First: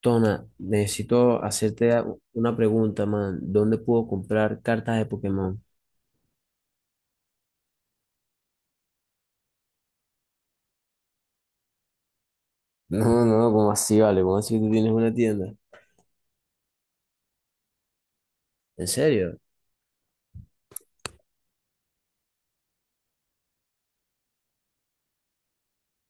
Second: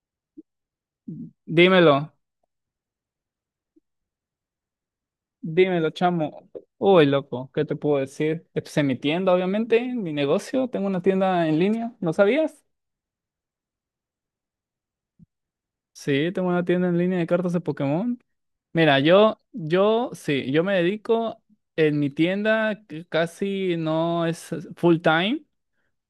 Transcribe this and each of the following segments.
Tona, necesito hacerte Dímelo, una pregunta, man. ¿Dónde puedo comprar cartas de Pokémon? dímelo, chamo. Uy, loco, ¿qué te puedo decir? Esto es mi tienda, obviamente, mi negocio. Tengo una tienda en línea, ¿no sabías? No, no, ¿cómo así, vale? ¿Cómo así que tú tienes una tienda? Sí, tengo una tienda en línea de cartas de Pokémon. ¿En Mira, serio? Sí, yo me dedico en mi tienda, que casi no es full time.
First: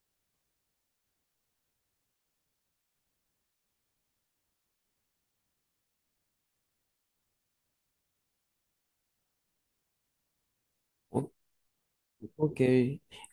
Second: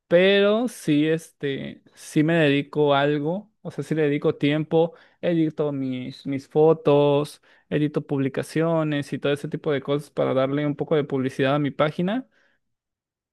Pero sí, sí me dedico a algo, o sea, sí le dedico tiempo, edito mis fotos, edito publicaciones y todo ese tipo de cosas para darle un poco de publicidad a mi página. Ok,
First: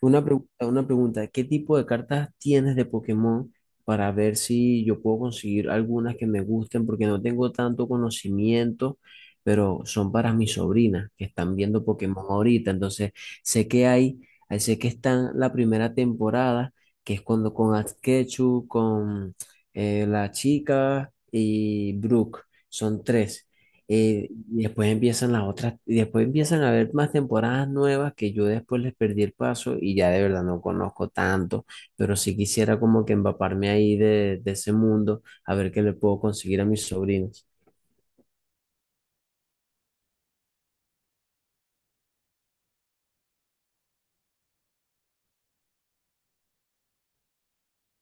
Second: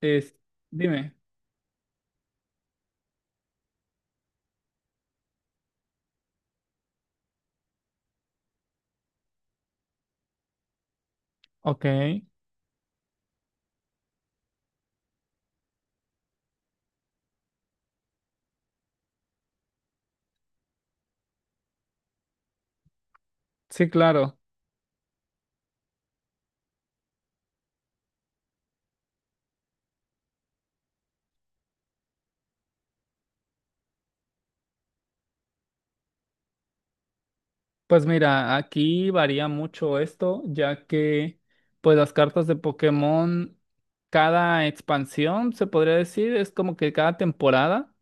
una Es, pregunta, una dime, pregunta. ¿Qué tipo de cartas tienes de Pokémon para ver si yo puedo conseguir algunas que me gusten? Porque no tengo tanto conocimiento, pero son para mis sobrinas que están ok, viendo Pokémon ahorita. Entonces, sé que hay, ahí sé que están la primera temporada, que es cuando con Asketchu, con la chica y Brooke. Son tres. sí, claro. Y después empiezan las otras, y después empiezan a haber más temporadas nuevas que yo después les perdí el paso y ya de verdad no conozco tanto, pero sí quisiera como que empaparme ahí de ese mundo, a ver qué le puedo conseguir a mis sobrinos. Pues mira, aquí varía mucho esto, ya que pues las cartas de Pokémon, cada expansión, se podría decir, es como que cada temporada.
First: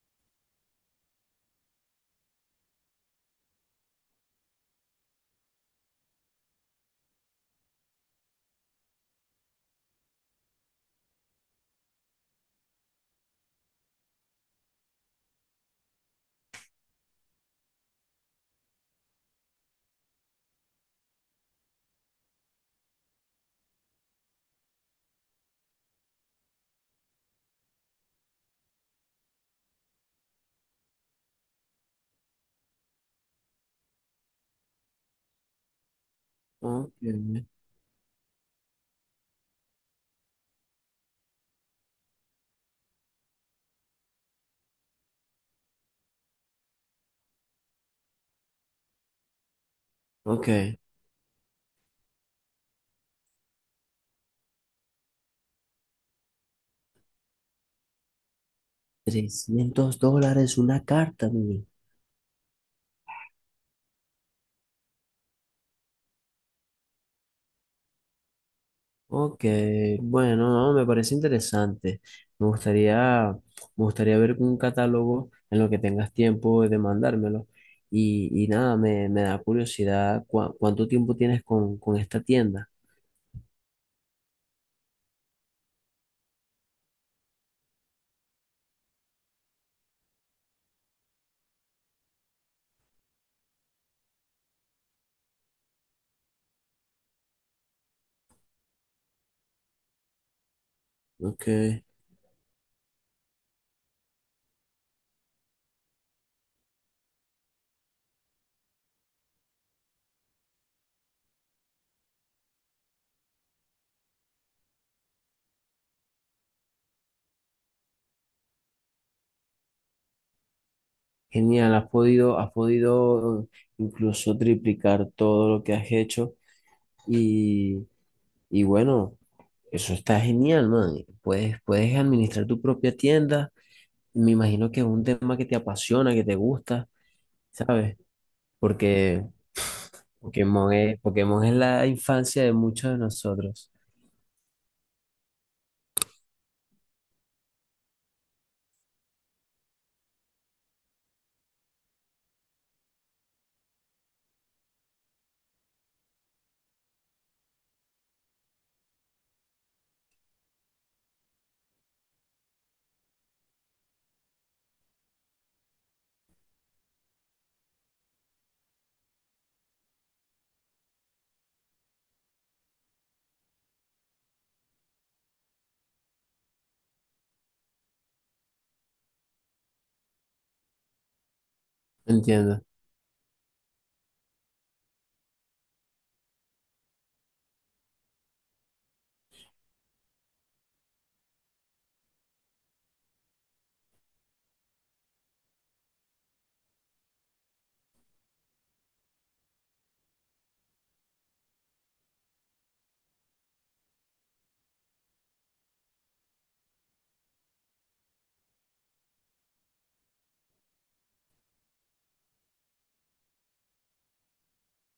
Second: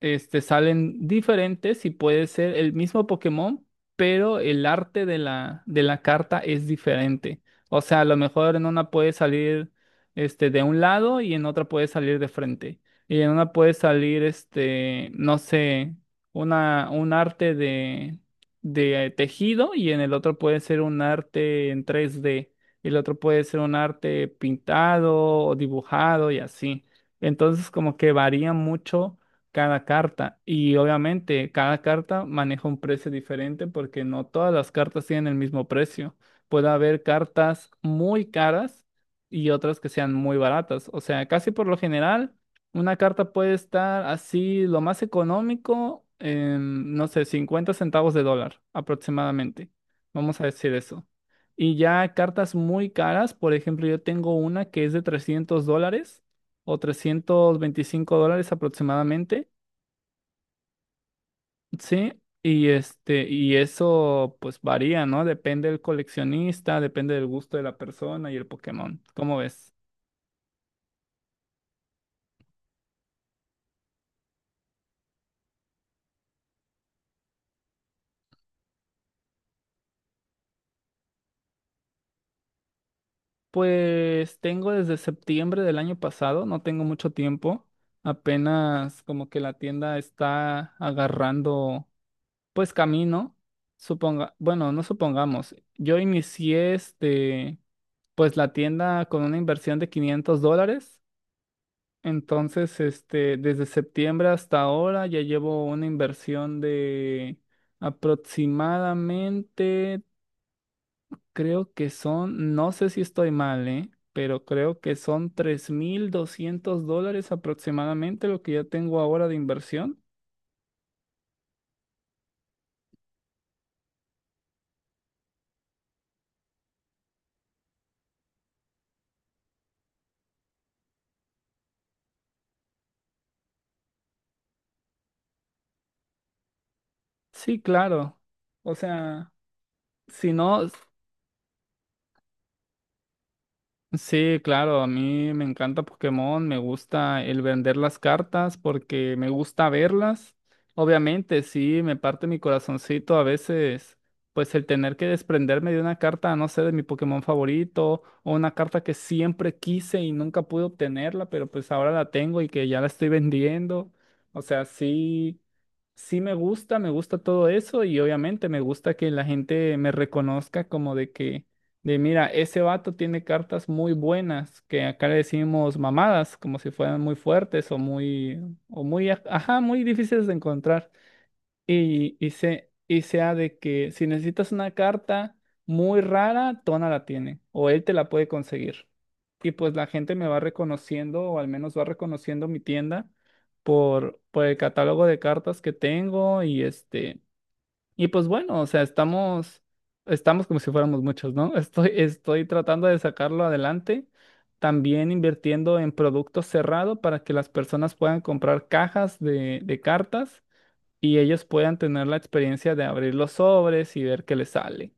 Salen diferentes y puede ser el mismo Pokémon, pero el arte de la carta es diferente. O sea, a lo mejor en una puede salir de un lado y en otra puede salir de frente. Y en una puede salir, no sé, un arte de tejido y en el otro puede ser un arte en 3D. El otro puede ser un arte pintado o dibujado y así. Entonces, como que varía mucho cada carta. Y obviamente cada carta maneja un precio diferente porque no todas las cartas tienen el mismo precio. Puede Ok, haber cartas muy caras y otras que sean muy baratas. O sea, casi por lo general, una carta puede estar así, lo más económico, en, no sé, 50 centavos de dólar aproximadamente. Vamos a decir ok. eso. Y ya cartas muy caras, por ejemplo, yo tengo una que es de $300 o $325 aproximadamente. 300 dólares una carta, mire. Sí, y eso pues varía, ¿no? Depende del coleccionista, depende del gusto de la persona y el Pokémon. ¿Cómo Ok, ves? bueno, no, me parece interesante. Me gustaría, me gustaría ver un catálogo en lo que tengas tiempo de mandármelo. Y nada, me da curiosidad cuánto tiempo tienes con esta tienda. Pues tengo desde septiembre del año pasado, no tengo mucho tiempo. Apenas como que la tienda está agarrando pues camino. Suponga, bueno, no supongamos. Yo inicié pues la tienda con una inversión de $500. Ok, Entonces, desde septiembre hasta ahora ya llevo una inversión de aproximadamente, creo que son, no sé si estoy mal, ¿eh? Pero creo que son $3,200 aproximadamente lo que ya tengo ahora de inversión. genial, has podido incluso triplicar todo lo que has hecho. Y, y bueno, eso está genial, man. Puedes administrar tu propia tienda. Me imagino que es un tema que te apasiona, que te gusta, Sí, ¿sabes? claro. O Porque sea, si no, Pokémon es la infancia de muchos de nosotros. sí, claro, a mí me encanta Pokémon, me gusta el vender las cartas porque me gusta verlas. Obviamente, sí, me parte mi corazoncito a veces, pues el tener que desprenderme de una carta, no sé, de mi Pokémon favorito o una carta que siempre quise y nunca pude obtenerla, pero pues ahora la tengo y que ya la estoy vendiendo. O sea, sí, sí me gusta todo eso y obviamente me gusta que la gente me reconozca como de que de mira, ese vato tiene cartas muy buenas, que acá le decimos mamadas, como si fueran muy fuertes o muy, ajá, muy difíciles de encontrar. Y, y, ¿Entiendes? se, y sea de que si necesitas una carta muy rara, Tona la tiene, o él te la puede conseguir. Y pues la gente me va reconociendo, o al menos va reconociendo mi tienda por el catálogo de cartas que tengo y este. Y pues bueno, o sea, estamos como si fuéramos muchos, ¿no? Estoy tratando de sacarlo adelante, también invirtiendo en producto cerrado para que las personas puedan comprar cajas de cartas y ellos puedan tener la experiencia de abrir los sobres y ver qué les sale.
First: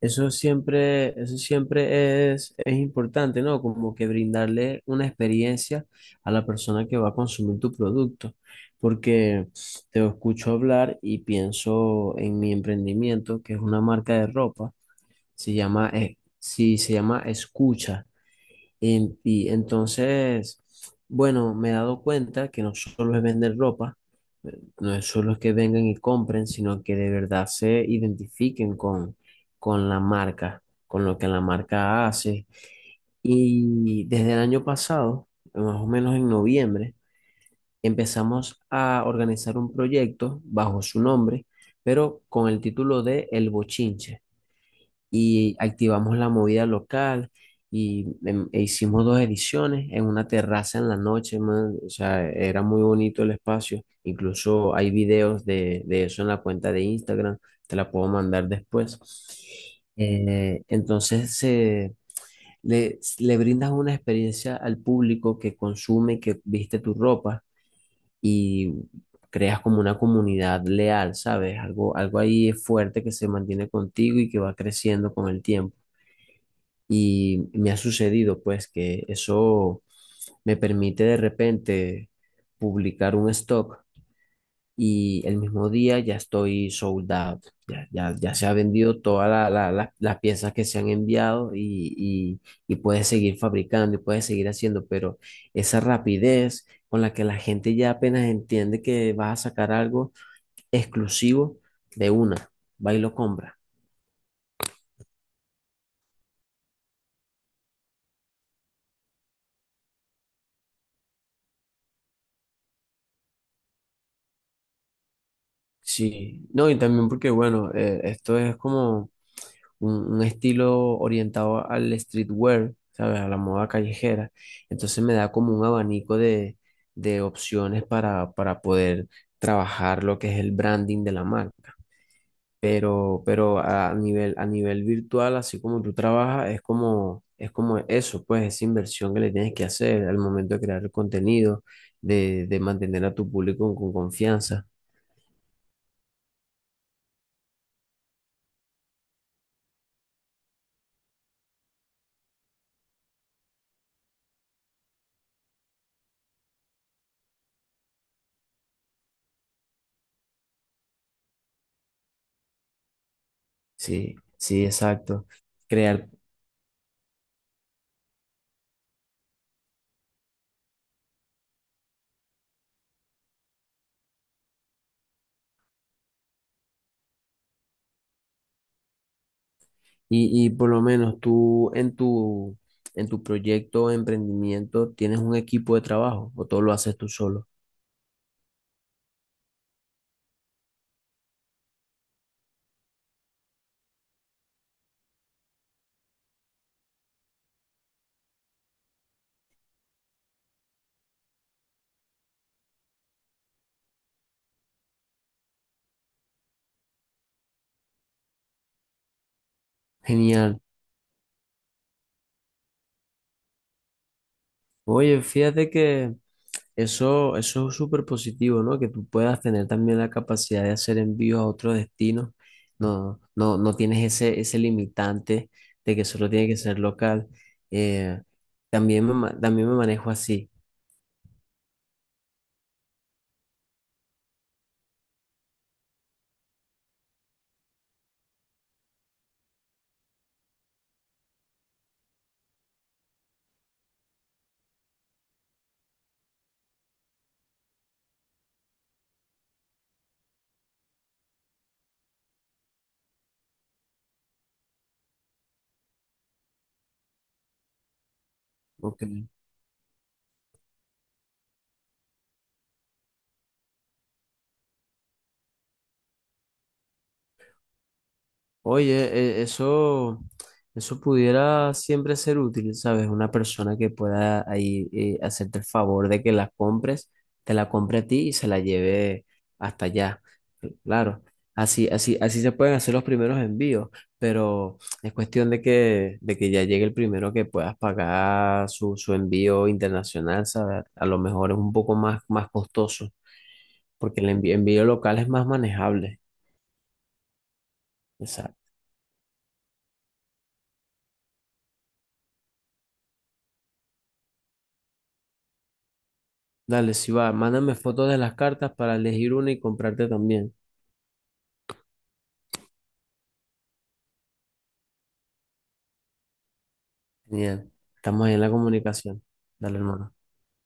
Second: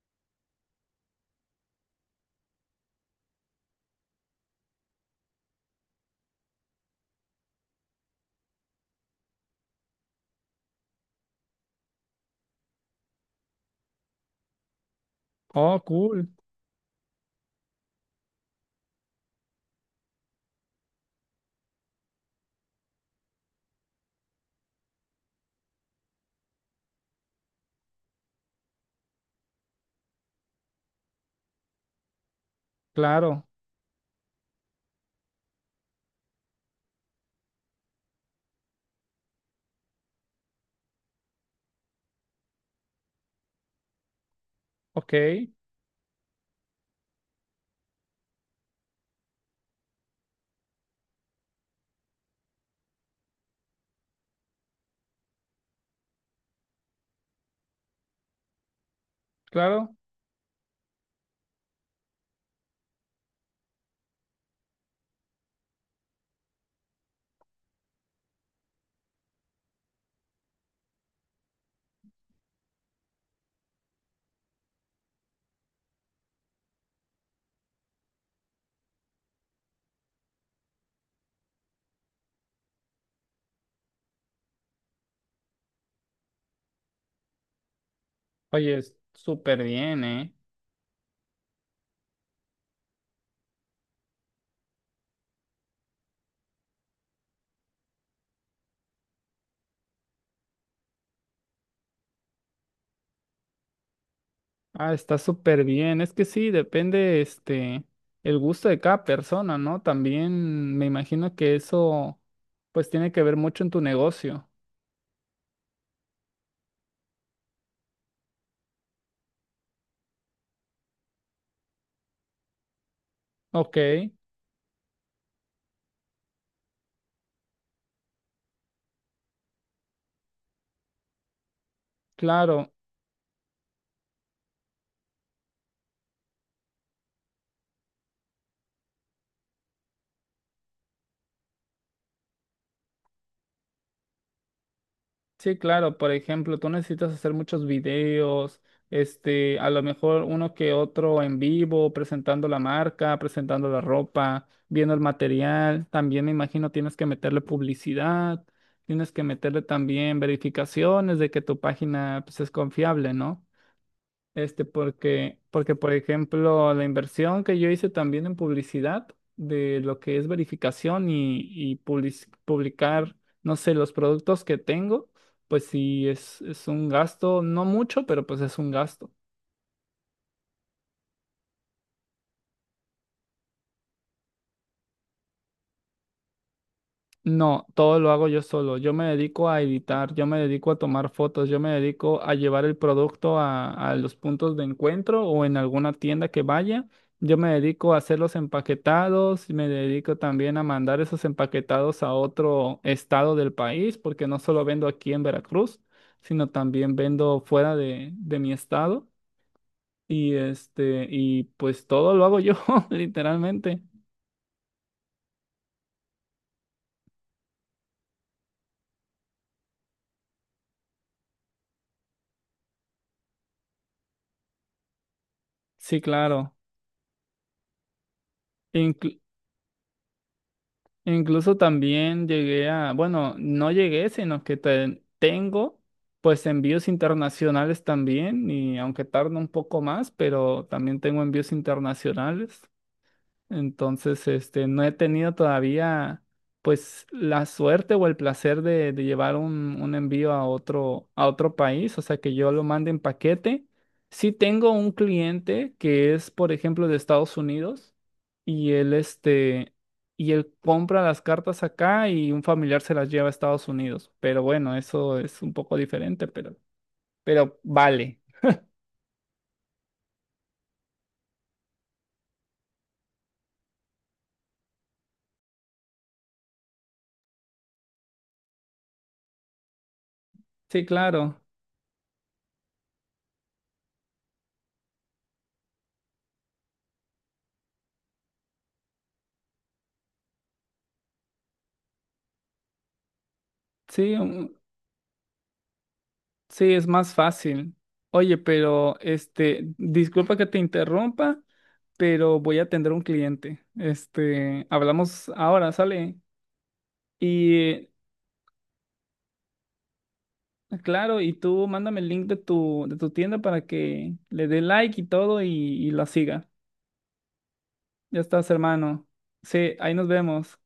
Eso siempre es importante, ¿no? Como que brindarle una experiencia a la persona que va a consumir tu producto, porque te escucho hablar y pienso en mi emprendimiento, que es una marca de ropa, se Oh, llama, cool, sí, se llama Escucha. Y entonces, bueno, me he dado cuenta que no solo es vender ropa, no es solo que vengan y compren, sino que de verdad se identifiquen con la marca, con lo que la marca hace. claro, Y desde el año pasado, más o menos en noviembre, empezamos a organizar un proyecto bajo su nombre, pero con el título de El Bochinche ok, y activamos la movida local y e hicimos dos ediciones en una terraza en la noche, man. O sea, era muy bonito el espacio. Incluso hay videos de eso en la cuenta de Instagram, te la puedo mandar después. claro. Entonces, le brindas una experiencia al público que consume, que viste tu ropa y creas como una comunidad leal, ¿sabes? Algo ahí fuerte que se mantiene contigo y que va creciendo con el tiempo. Y me ha sucedido pues que eso me permite de repente publicar un stock y el mismo día ya estoy sold out, ya se ha Oye, es vendido todas súper bien, las ¿eh? piezas que se han enviado y puedes seguir fabricando y puedes seguir haciendo, pero esa rapidez con la que la gente ya apenas entiende que vas a sacar algo exclusivo de una, va y lo compra. Ah, está súper bien. Es que sí, depende, el gusto de cada persona, ¿no? También me imagino que eso, pues, tiene que ver mucho en tu negocio. Sí, no, y también porque bueno, esto es como un estilo orientado al streetwear, ¿sabes? A la moda Ok, callejera. Entonces me da como un abanico de opciones para poder trabajar lo que es el branding de la marca. claro. Pero a nivel virtual, así como tú trabajas, es como eso, pues esa inversión que le tienes que hacer al momento de crear el contenido, de mantener a tu público con confianza. Sí, claro. Por ejemplo, tú necesitas hacer muchos videos, a lo mejor uno que otro en vivo, presentando la marca, presentando la ropa, viendo el material. También me imagino tienes que meterle publicidad, tienes que meterle también verificaciones de que tu página, pues, es confiable, ¿no? Sí, sí, exacto. Porque, por Crear. ejemplo, la inversión que yo hice también en publicidad, de lo que es verificación y publicar, no sé, los productos que tengo, pues sí, es un gasto, no mucho, pero pues es un gasto. Y por lo menos tú en tu proyecto, emprendimiento, ¿tienes un equipo de trabajo o todo lo haces tú solo? No, todo lo hago yo solo. Yo me dedico a editar, yo me dedico a tomar fotos, yo me dedico a llevar el producto a los puntos de encuentro o en alguna tienda que vaya. Yo me dedico a hacer los empaquetados, me dedico también a mandar esos empaquetados a otro estado del país, porque no solo vendo aquí en Veracruz, sino también vendo fuera de mi estado. Y Genial. este, y pues todo lo hago yo, literalmente. Oye, fíjate que eso es súper positivo, ¿no? Que tú puedas tener también la capacidad de hacer envíos a otros destinos. No tienes ese, ese limitante de Sí, que solo tiene claro. que ser local. Eh, también también me manejo así. Incluso también llegué a, bueno, no llegué, sino que tengo pues envíos internacionales también, y aunque tarda un poco más, pero también tengo envíos internacionales. Entonces, no he tenido todavía, pues, la suerte o el placer de llevar un envío a otro, país, o sea, que yo lo mande en paquete. Sí tengo un cliente que es, por ejemplo, de Estados Unidos y él, Ok. este, y él compra las cartas acá y un familiar se las lleva a Estados Unidos. Pero bueno, eso es un poco diferente, pero, vale. Oye, eso pudiera siempre ser útil, ¿sabes? Una persona que pueda ahí hacerte el favor de que la compres, te la compre a ti y se la lleve hasta allá. Sí, Claro, claro. Así se pueden hacer los primeros envíos, pero es cuestión de que ya llegue el primero que puedas pagar su envío internacional, ¿sabes? A lo mejor es un poco más, más costoso, Sí, porque el envío local es más manejable. sí, es más fácil. Oye, Exacto. pero disculpa que te interrumpa, pero voy a atender a un cliente. Hablamos ahora, sale. Dale, si va, mándame Y fotos de las cartas para elegir una y comprarte también. Claro, y tú mándame el link de tu tienda para que le dé like y todo y la siga. Genial. Ya Estamos ahí en estás, la hermano. comunicación. Sí, Dale, ahí nos hermano. vemos.